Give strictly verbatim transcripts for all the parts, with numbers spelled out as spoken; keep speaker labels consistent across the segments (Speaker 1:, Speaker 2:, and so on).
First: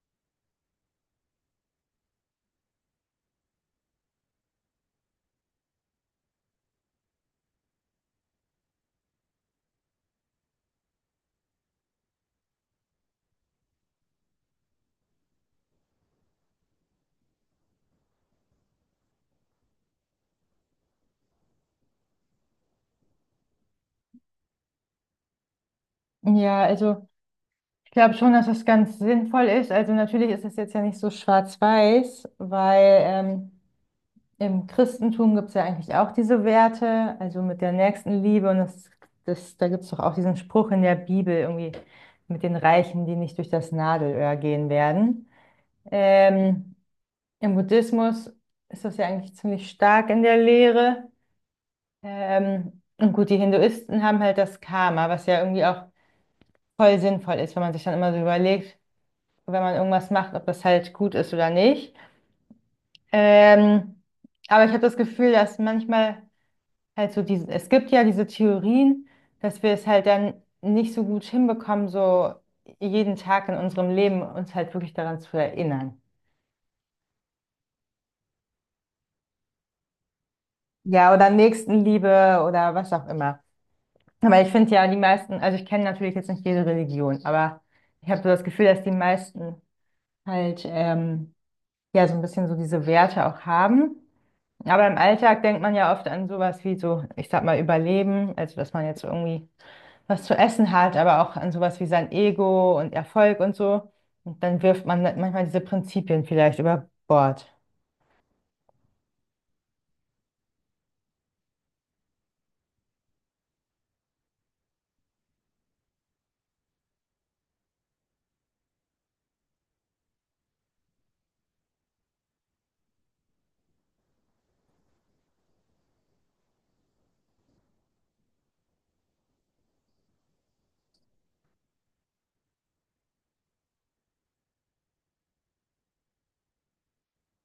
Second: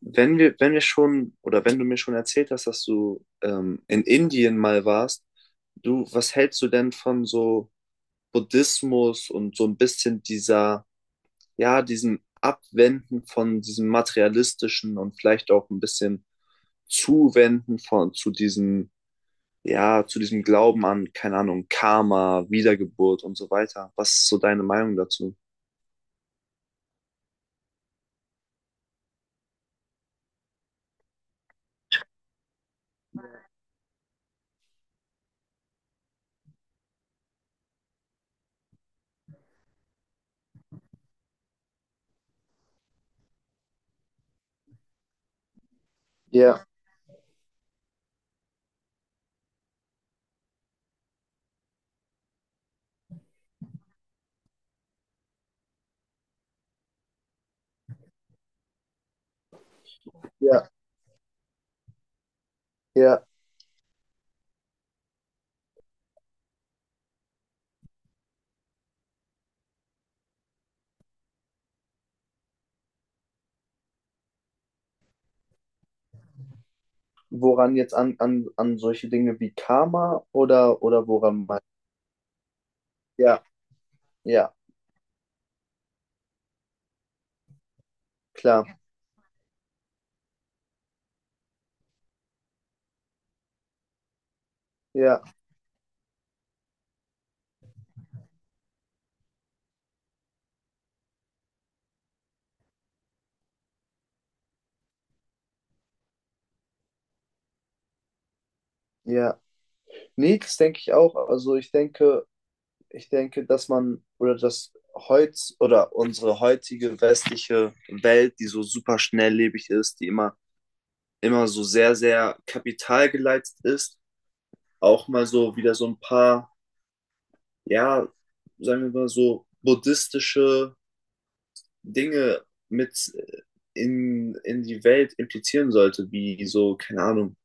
Speaker 1: Wenn wir, wenn wir schon, oder wenn du mir schon erzählt hast, dass du ähm, in Indien mal warst, du, was hältst du denn von so Buddhismus und so ein bisschen dieser, ja, diesem Abwenden von diesem materialistischen und vielleicht auch ein bisschen Zuwenden von, zu diesem, ja, zu diesem Glauben an, keine Ahnung, Karma, Wiedergeburt und so weiter? Was ist so deine Meinung dazu?
Speaker 2: Ja, also ich glaube schon, dass das ganz sinnvoll ist. Also natürlich ist es jetzt ja nicht so schwarz-weiß, weil ähm, im Christentum gibt es ja eigentlich auch diese Werte, also mit der Nächstenliebe und das, das, da gibt es doch auch diesen Spruch in der Bibel irgendwie mit den Reichen, die nicht durch das Nadelöhr gehen werden.
Speaker 1: Ja,
Speaker 2: Ähm, Im Buddhismus ist das ja eigentlich ziemlich stark in der Lehre. Ähm, und gut, die Hinduisten haben halt das Karma, was ja irgendwie auch voll sinnvoll ist, wenn man sich dann immer so überlegt, wenn man irgendwas macht, ob das
Speaker 1: ja,
Speaker 2: halt gut ist oder nicht.
Speaker 1: ja.
Speaker 2: Ähm, aber ich habe das Gefühl, dass manchmal halt so diese, es gibt ja diese Theorien, dass wir es halt dann nicht so gut hinbekommen, so jeden Tag in unserem Leben uns halt wirklich daran zu erinnern.
Speaker 1: Woran jetzt an, an, an solche Dinge wie Karma oder, oder
Speaker 2: Ja, oder
Speaker 1: woran man.
Speaker 2: Nächstenliebe oder was auch immer.
Speaker 1: Ja,
Speaker 2: Aber ich
Speaker 1: ja,
Speaker 2: finde ja, die meisten, also ich kenne natürlich jetzt nicht jede Religion, aber ich habe so das Gefühl,
Speaker 1: klar.
Speaker 2: dass die meisten halt ähm, ja so ein bisschen so diese Werte auch haben. Aber im
Speaker 1: Ja,
Speaker 2: Alltag denkt man ja oft an sowas wie so, ich sag mal, Überleben, also dass man jetzt irgendwie was zu essen hat, aber auch an sowas wie sein Ego und Erfolg und so. Und dann wirft man manchmal diese Prinzipien vielleicht über Bord.
Speaker 1: ja. Nee, das denke ich auch. Also ich denke, ich denke, dass man oder dass heutz oder unsere heutige westliche Welt, die so super schnelllebig ist, die immer, immer so sehr, sehr kapitalgeleitet ist, auch mal so wieder so ein paar, ja, sagen wir mal so buddhistische Dinge mit äh, in, in die Welt implizieren sollte, wie so, keine Ahnung,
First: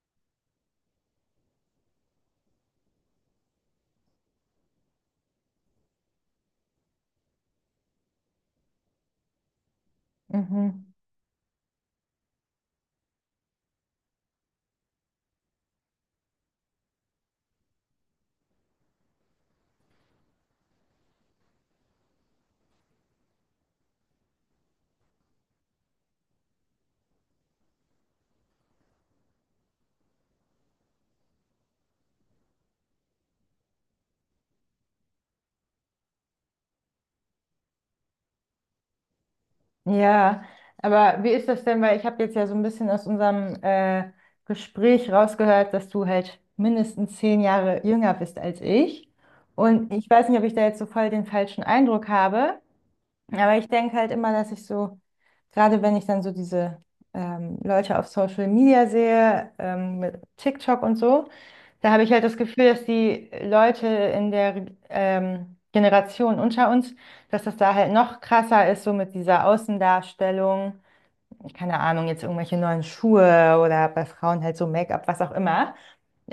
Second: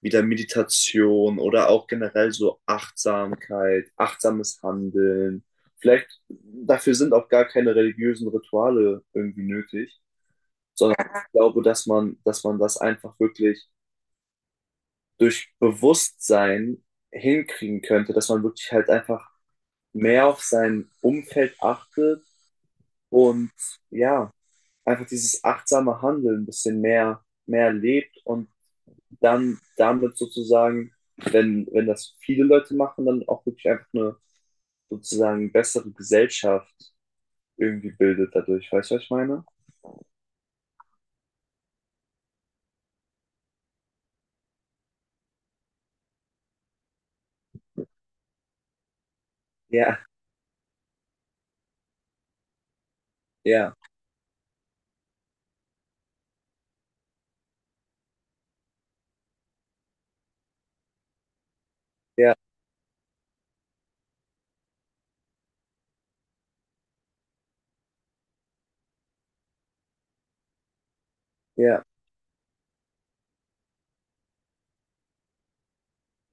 Speaker 1: wieder Meditation oder auch generell so Achtsamkeit, achtsames Handeln. Vielleicht dafür sind auch gar keine religiösen Rituale irgendwie nötig,
Speaker 2: Mhm.
Speaker 1: sondern ich glaube, dass man, dass man das einfach wirklich durch Bewusstsein hinkriegen könnte, dass man wirklich halt einfach mehr auf sein Umfeld achtet und ja, einfach dieses achtsame Handeln ein bisschen mehr, mehr lebt und dann damit sozusagen, wenn, wenn das viele Leute machen, dann auch wirklich einfach eine sozusagen bessere Gesellschaft irgendwie bildet dadurch. Weißt du, was ich meine?
Speaker 2: Ja, aber wie ist das denn? Weil ich habe jetzt ja so ein bisschen aus unserem äh, Gespräch rausgehört, dass du halt mindestens zehn Jahre jünger bist als ich. Und
Speaker 1: Ja,
Speaker 2: ich weiß nicht, ob ich da jetzt so voll den falschen Eindruck habe, aber ich
Speaker 1: ja,
Speaker 2: denke halt immer, dass ich so, gerade wenn ich dann so diese ähm, Leute auf Social Media sehe, ähm, mit TikTok und so, da habe ich halt
Speaker 1: ja,
Speaker 2: das Gefühl, dass die Leute in der ähm, Generation unter uns, dass das da halt noch krasser ist, so mit dieser Außendarstellung. Keine
Speaker 1: ja,
Speaker 2: Ahnung, jetzt irgendwelche neuen Schuhe oder bei Frauen halt so Make-up, was auch immer.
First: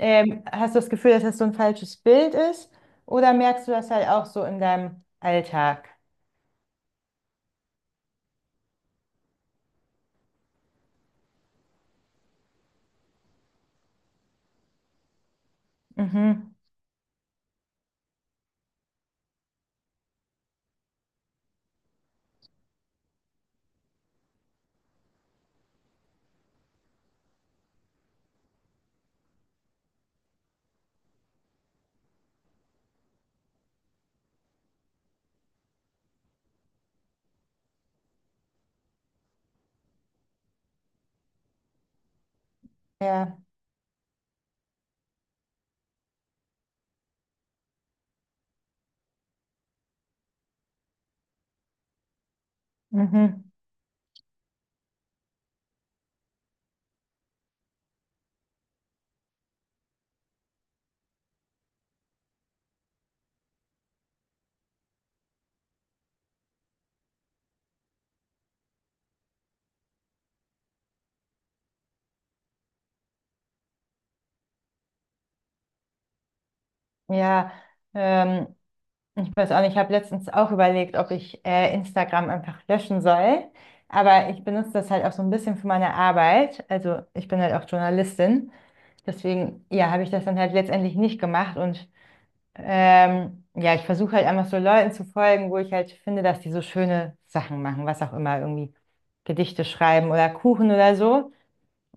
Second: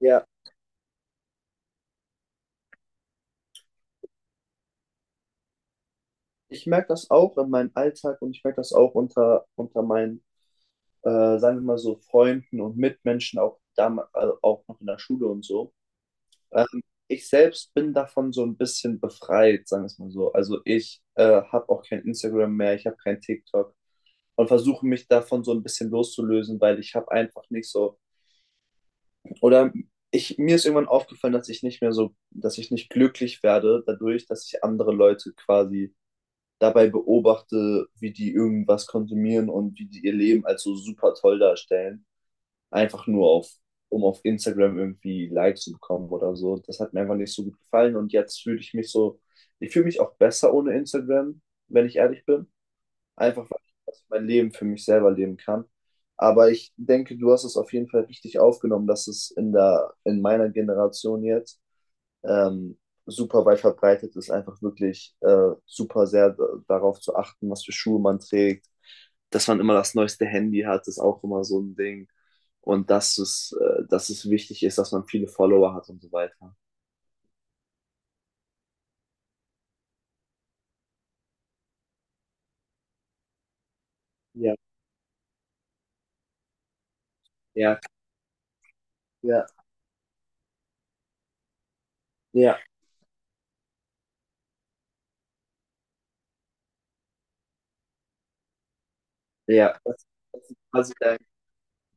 Speaker 1: ja.
Speaker 2: Hast du das Gefühl, dass das so ein falsches Bild ist? Oder merkst du das halt auch so in deinem Alltag?
Speaker 1: Ich merke das auch in meinem Alltag und ich merke das auch unter, unter meinen, äh, sagen wir mal so, Freunden und Mitmenschen, auch, dam also auch noch in der Schule und so.
Speaker 2: Mhm.
Speaker 1: Ähm, ich selbst bin davon so ein bisschen befreit, sagen wir es mal so. Also ich äh, habe auch kein Instagram mehr, ich habe kein TikTok und versuche mich davon so ein bisschen loszulösen, weil ich habe einfach nicht so oder ich mir ist irgendwann aufgefallen, dass ich nicht mehr so, dass ich nicht glücklich werde dadurch, dass ich andere Leute quasi dabei beobachte, wie die irgendwas konsumieren und wie die ihr Leben als so super toll darstellen einfach nur
Speaker 2: Ja,
Speaker 1: auf, um auf Instagram irgendwie Likes zu bekommen oder so. Das hat mir einfach nicht so gut gefallen und jetzt fühle ich mich so, ich fühle mich auch besser ohne Instagram, wenn ich ehrlich bin.
Speaker 2: mhm.
Speaker 1: Einfach weil ich mein Leben für mich selber leben kann. Aber ich denke, du hast es auf jeden Fall richtig aufgenommen, dass es in der, in meiner Generation jetzt ähm, super weit verbreitet ist, einfach wirklich äh, super sehr d- darauf zu achten, was für Schuhe man trägt, dass man immer das neueste Handy hat, ist auch immer so ein Ding. Und dass es, äh, dass es wichtig ist, dass man viele Follower hat und so weiter.
Speaker 2: Ja, ähm, ich weiß auch nicht, ich habe letztens auch überlegt, ob ich äh, Instagram einfach löschen soll. Aber ich
Speaker 1: Ja,
Speaker 2: benutze das halt auch so ein bisschen für meine Arbeit. Also ich bin halt auch
Speaker 1: ja,
Speaker 2: Journalistin.
Speaker 1: ja,
Speaker 2: Deswegen, ja, habe ich das dann halt letztendlich nicht gemacht. Und
Speaker 1: ja,
Speaker 2: ähm, ja, ich versuche halt einfach so Leuten zu folgen, wo ich halt finde, dass die so schöne Sachen machen, was auch immer, irgendwie Gedichte
Speaker 1: ja. Das,
Speaker 2: schreiben oder
Speaker 1: das ist
Speaker 2: Kuchen
Speaker 1: quasi
Speaker 2: oder
Speaker 1: dein,
Speaker 2: so.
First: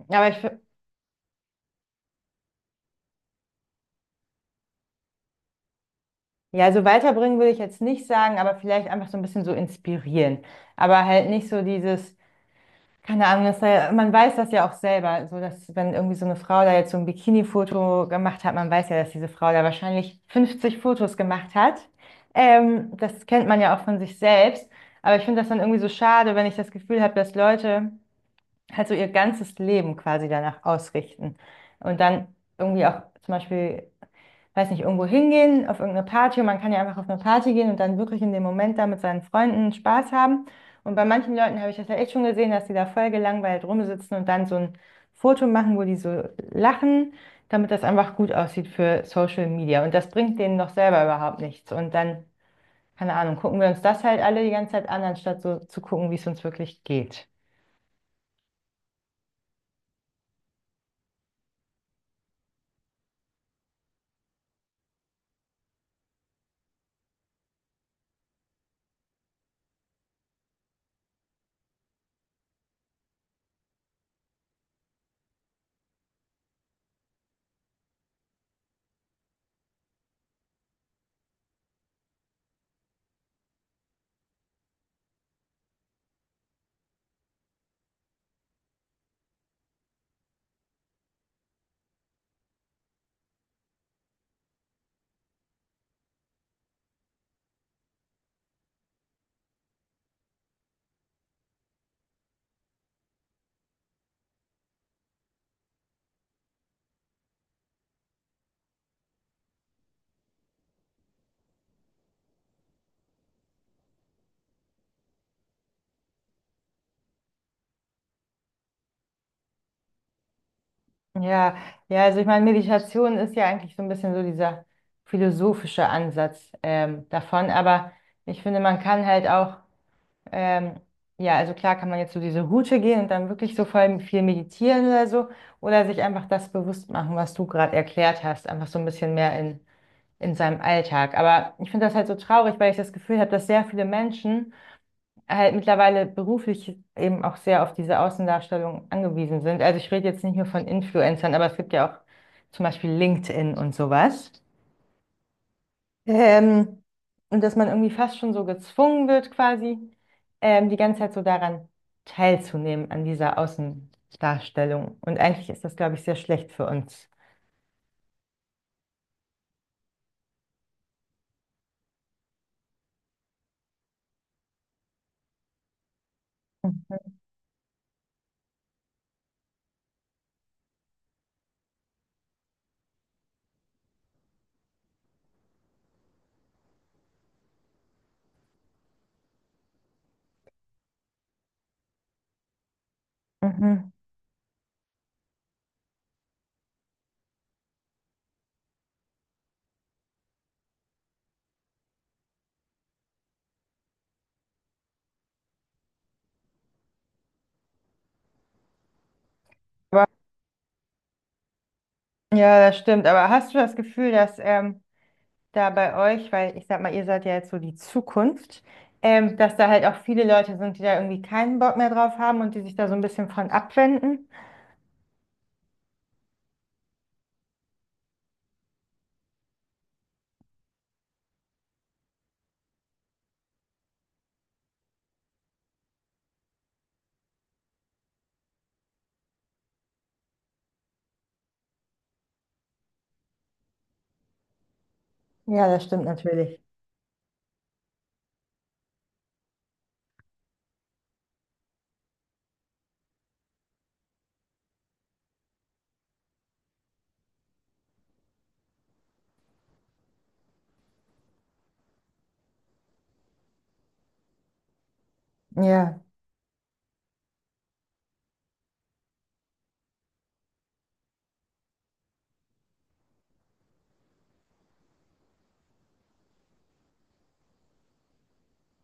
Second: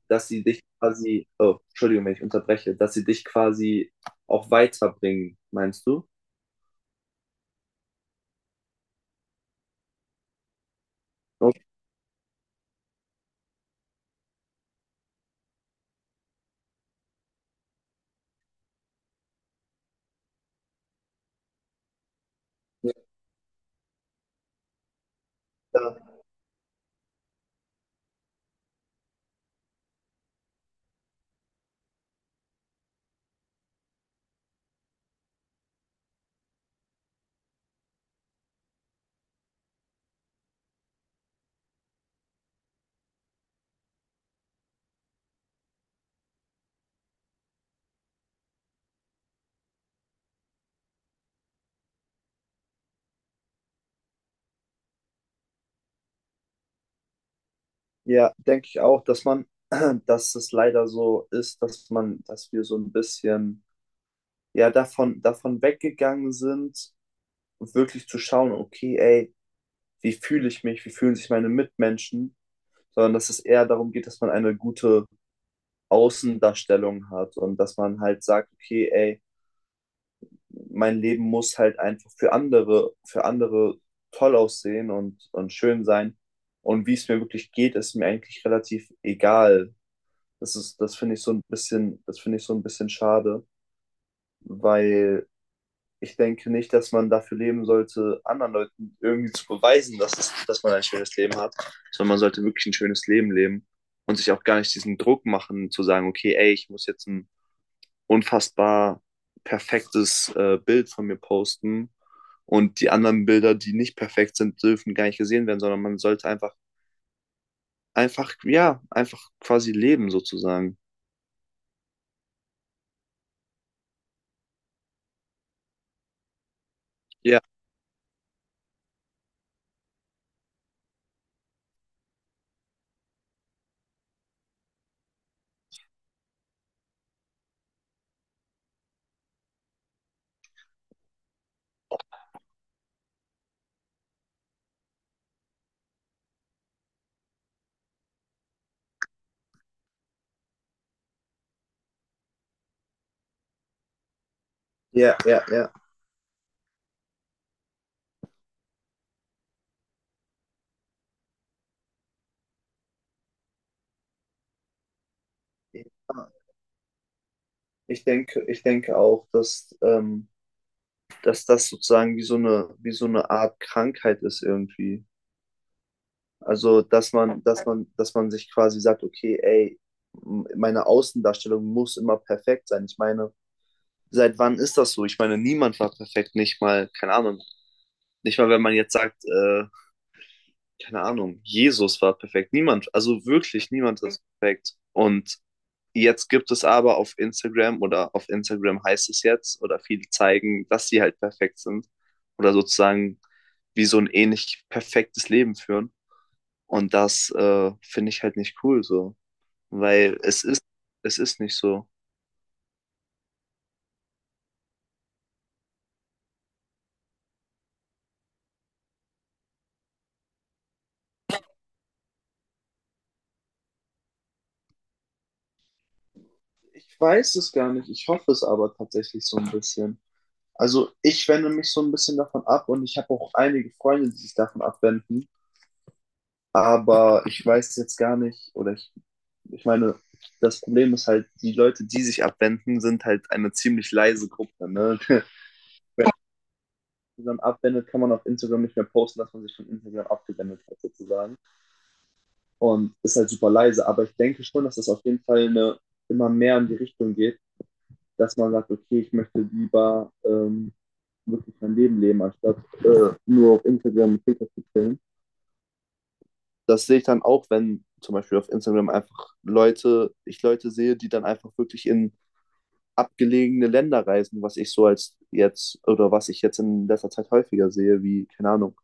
Speaker 1: dass
Speaker 2: Aber ich,
Speaker 1: sie dich quasi, oh, Entschuldigung, wenn ich unterbreche, dass sie dich quasi auch weiterbringen, meinst du?
Speaker 2: ja, also weiterbringen würde ich jetzt nicht sagen, aber vielleicht einfach so ein bisschen so inspirieren. Aber halt nicht so
Speaker 1: Okay.
Speaker 2: dieses, keine Ahnung, das, sei- man weiß das ja auch selber, so dass wenn irgendwie so eine Frau da jetzt so ein Bikini-Foto gemacht hat, man weiß ja, dass diese Frau da wahrscheinlich fünfzig Fotos gemacht hat. Ähm, das kennt man ja auch von sich selbst. Aber ich finde das dann irgendwie so schade, wenn ich das Gefühl habe, dass Leute halt so ihr ganzes Leben quasi danach ausrichten und dann irgendwie auch zum Beispiel weiß nicht, irgendwo hingehen, auf irgendeine Party. Und man kann ja einfach auf eine Party gehen und dann wirklich in dem Moment da mit seinen Freunden Spaß haben. Und bei manchen Leuten habe ich das ja echt schon gesehen, dass die da voll gelangweilt rumsitzen und dann so ein Foto machen, wo die so lachen, damit das einfach gut aussieht für Social Media. Und das bringt denen doch selber überhaupt nichts. Und dann, keine Ahnung, gucken wir uns das halt alle die ganze Zeit an, anstatt so zu gucken, wie es uns wirklich geht.
Speaker 1: Ja, denke ich auch, dass man, dass es leider so ist, dass man, dass wir so ein bisschen ja davon, davon weggegangen sind, wirklich zu schauen, okay, ey, wie fühle ich mich, wie fühlen sich meine Mitmenschen, sondern dass es eher darum geht, dass man eine gute Außendarstellung hat und dass man halt sagt, okay, ey, mein Leben muss halt einfach für andere, für andere toll aussehen und, und schön sein. Und wie es mir wirklich geht, ist mir eigentlich relativ egal. Das ist, das finde ich so ein bisschen, das finde ich so ein bisschen schade, weil ich denke nicht, dass man dafür leben sollte, anderen Leuten irgendwie zu beweisen, dass, es, dass man ein schönes Leben hat, sondern man sollte wirklich ein schönes Leben leben und sich auch gar nicht diesen Druck machen, zu sagen, okay, ey, ich muss jetzt ein unfassbar perfektes äh, Bild von mir posten und die anderen Bilder, die nicht perfekt sind, dürfen gar nicht gesehen werden, sondern man sollte einfach, einfach, ja, einfach quasi leben sozusagen.
Speaker 2: Ja, ja, also ich meine, Meditation ist ja eigentlich so ein bisschen so dieser philosophische Ansatz ähm,
Speaker 1: Ja,
Speaker 2: davon, aber ich finde, man kann halt auch, ähm, ja, also klar kann man jetzt so diese Route gehen und dann wirklich so voll viel meditieren oder so, oder sich einfach das bewusst machen, was du gerade erklärt hast, einfach so ein bisschen mehr in, in seinem Alltag. Aber ich finde das halt so traurig, weil ich das Gefühl habe, dass sehr viele Menschen halt mittlerweile beruflich eben auch sehr auf diese Außendarstellung angewiesen sind. Also ich rede jetzt nicht nur von Influencern, aber es gibt ja auch zum Beispiel LinkedIn und sowas.
Speaker 1: ja, ja,
Speaker 2: Ähm, und dass man irgendwie fast schon so gezwungen wird, quasi ähm, die ganze Zeit so daran teilzunehmen, an dieser Außendarstellung. Und eigentlich ist das, glaube ich, sehr
Speaker 1: ja.
Speaker 2: schlecht für uns.
Speaker 1: Ich denke, ich denke auch, dass, ähm, dass das sozusagen wie so eine, wie so eine Art Krankheit ist irgendwie. Also,
Speaker 2: Mhm.
Speaker 1: dass man, dass man, dass man sich quasi sagt, okay, ey, m- meine Außendarstellung muss immer perfekt sein. Ich meine, seit wann ist das so? Ich meine, niemand war perfekt, nicht mal, keine Ahnung. Nicht mal, wenn man jetzt sagt, äh, keine Ahnung, Jesus war perfekt. Niemand, also wirklich
Speaker 2: Mhm.
Speaker 1: niemand ist perfekt. Und jetzt gibt es aber auf Instagram oder auf Instagram heißt es jetzt oder viele zeigen, dass sie halt perfekt sind oder sozusagen wie so ein ähnlich perfektes Leben führen. Und das äh, finde ich halt nicht cool so,
Speaker 2: Aber,
Speaker 1: weil es ist, es ist nicht so.
Speaker 2: ja, das stimmt. Aber hast du das Gefühl, dass ähm, da bei euch, weil ich sag mal, ihr seid ja jetzt so die Zukunft, ähm, dass da halt auch viele Leute sind, die da irgendwie keinen Bock mehr drauf haben und die sich da so ein bisschen von abwenden?
Speaker 1: Ich weiß es gar nicht. Ich hoffe es aber tatsächlich so ein bisschen. Also ich wende mich so ein bisschen davon ab und ich habe auch einige Freunde, die sich davon abwenden. Aber ich weiß jetzt gar nicht, oder ich, ich meine, das Problem ist halt, die Leute, die sich abwenden, sind halt eine ziemlich leise Gruppe. Ne? Wenn
Speaker 2: Ja, das stimmt
Speaker 1: man
Speaker 2: natürlich.
Speaker 1: Instagram abwendet, kann man auf Instagram nicht mehr posten, dass man sich von Instagram abgewendet hat, sozusagen. Und ist halt super leise. Aber ich denke schon, dass das auf jeden Fall eine, immer mehr in die Richtung geht, dass man sagt, okay, ich möchte lieber ähm, wirklich mein Leben leben, anstatt äh, nur auf Instagram und TikTok zu chillen.
Speaker 2: Ja,
Speaker 1: Das sehe ich dann auch, wenn zum Beispiel auf Instagram einfach Leute, ich Leute sehe, die dann einfach wirklich in abgelegene Länder reisen, was ich so als jetzt oder was ich jetzt in letzter Zeit häufiger sehe, wie, keine Ahnung,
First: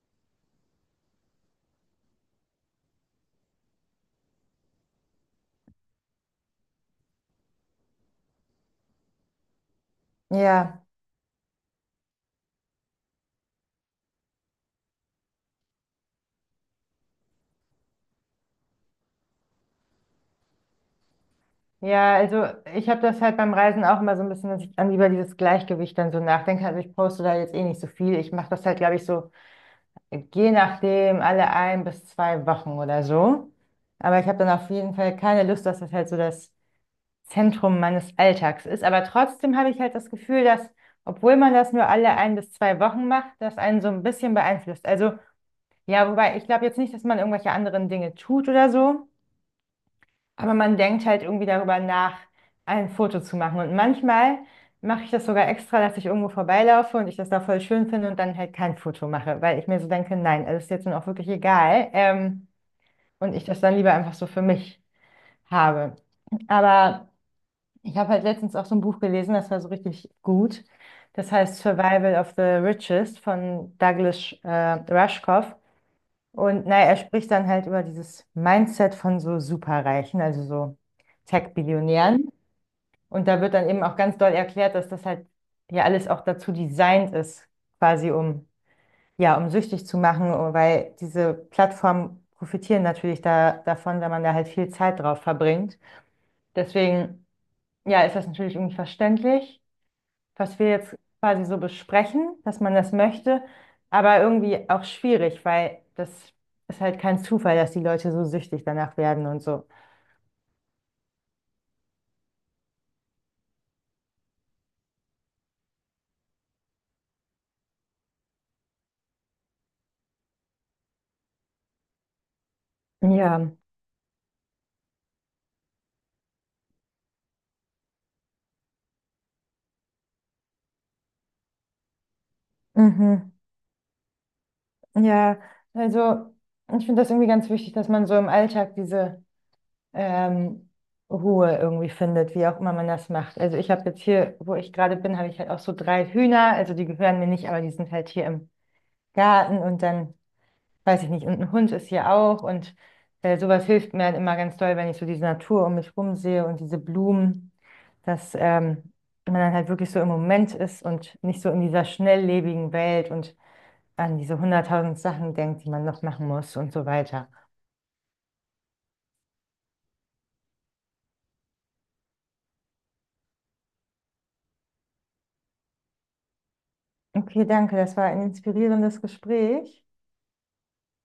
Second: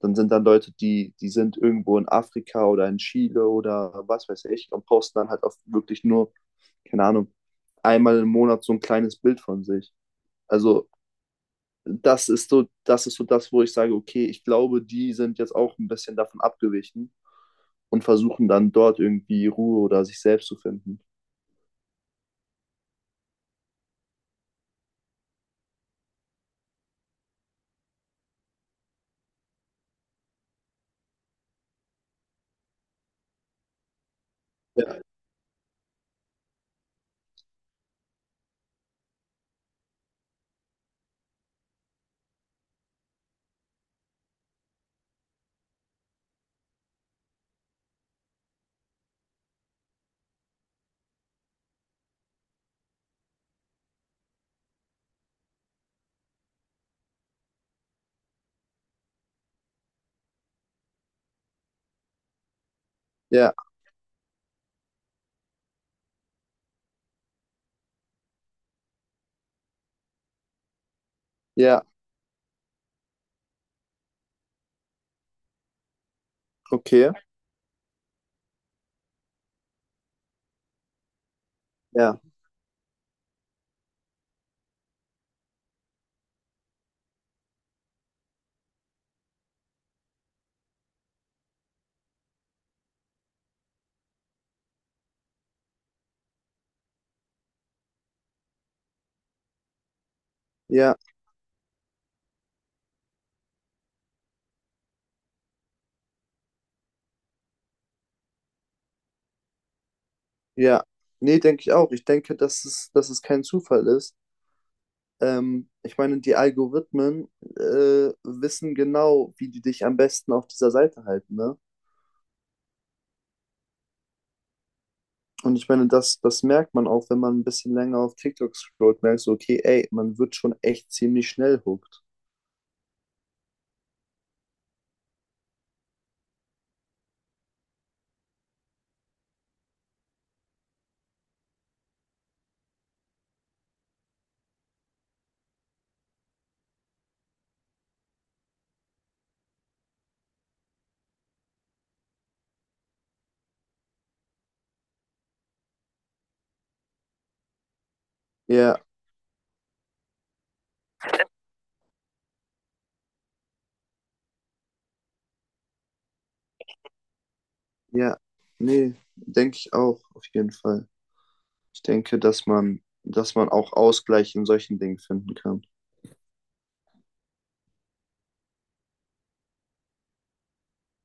Speaker 1: dann sind dann Leute, die, die sind irgendwo in Afrika oder in Chile oder was weiß ich und posten dann halt auf wirklich nur, keine Ahnung, einmal im Monat so ein kleines Bild von sich.
Speaker 2: ja.
Speaker 1: Also das ist so, das ist so das, wo ich sage, okay, ich glaube, die sind jetzt auch ein bisschen davon abgewichen und versuchen dann dort irgendwie Ruhe oder sich selbst zu finden.
Speaker 2: Ja, also ich habe das halt beim Reisen auch immer so ein bisschen, dass ich dann über dieses Gleichgewicht dann so nachdenke. Also ich poste da jetzt eh nicht so viel. Ich mache das halt, glaube ich, so je nachdem alle ein bis zwei Wochen oder so. Aber ich habe dann auf jeden
Speaker 1: Ja,
Speaker 2: Fall keine Lust, dass das halt so das Zentrum meines Alltags ist. Aber trotzdem habe ich halt das Gefühl, dass, obwohl man das nur alle ein bis zwei Wochen macht, das einen so ein bisschen beeinflusst. Also, ja, wobei ich glaube jetzt nicht, dass man irgendwelche anderen Dinge tut oder so, aber man denkt halt irgendwie darüber nach, ein Foto zu machen. Und manchmal mache ich das sogar extra, dass ich irgendwo vorbeilaufe und ich das da voll schön finde und dann halt kein Foto mache, weil ich mir so denke, nein, das ist jetzt nun auch wirklich egal. Ähm, und ich
Speaker 1: ja,
Speaker 2: das dann lieber einfach so für mich habe. Aber ich habe halt letztens auch so ein Buch gelesen, das war so richtig gut. Das heißt
Speaker 1: ja,
Speaker 2: Survival of the Richest von Douglas äh, Rushkoff. Und naja, er
Speaker 1: okay.
Speaker 2: spricht dann halt über dieses Mindset von so Superreichen, also so
Speaker 1: Ja,
Speaker 2: Tech-Billionären. Und da wird dann eben auch ganz doll erklärt, dass das halt ja alles auch dazu designt ist, quasi um, ja, um süchtig zu machen, oh, weil diese Plattformen profitieren natürlich da, davon, wenn man da halt viel Zeit drauf verbringt. Deswegen, ja, ist das natürlich irgendwie verständlich was wir jetzt
Speaker 1: ja,
Speaker 2: quasi so besprechen, dass man das möchte, aber irgendwie auch schwierig, weil das ist halt kein Zufall, dass die Leute so süchtig danach werden und so.
Speaker 1: ja. Nee, denke ich auch. Ich denke, dass es, dass es kein Zufall ist. Ähm, ich meine, die Algorithmen äh, wissen genau, wie die dich am besten auf dieser Seite halten, ne?
Speaker 2: Ja,
Speaker 1: Und ich meine, das, das merkt man auch, wenn man ein bisschen länger auf TikTok scrollt, merkst du, okay, ey, man wird schon echt ziemlich schnell hooked.
Speaker 2: mhm. Ja, also ich finde das irgendwie ganz wichtig, dass man so im Alltag diese ähm, Ruhe irgendwie findet, wie auch immer man das macht. Also ich habe jetzt hier, wo ich gerade bin, habe ich halt auch so drei Hühner, also die gehören mir nicht, aber die sind halt hier im Garten und dann weiß ich nicht, und ein Hund ist hier auch und äh, sowas hilft mir halt immer ganz doll, wenn ich so diese Natur um mich rum sehe und diese Blumen, dass
Speaker 1: Ja,
Speaker 2: ähm, man dann halt wirklich so im Moment ist und nicht so in dieser schnelllebigen Welt und an diese hunderttausend Sachen denkt, die man noch machen muss und so weiter.
Speaker 1: ja, nee, denke ich auch, auf jeden Fall. Ich denke, dass man, dass man auch Ausgleich in solchen Dingen finden kann.
Speaker 2: Okay, danke, das war ein inspirierendes Gespräch.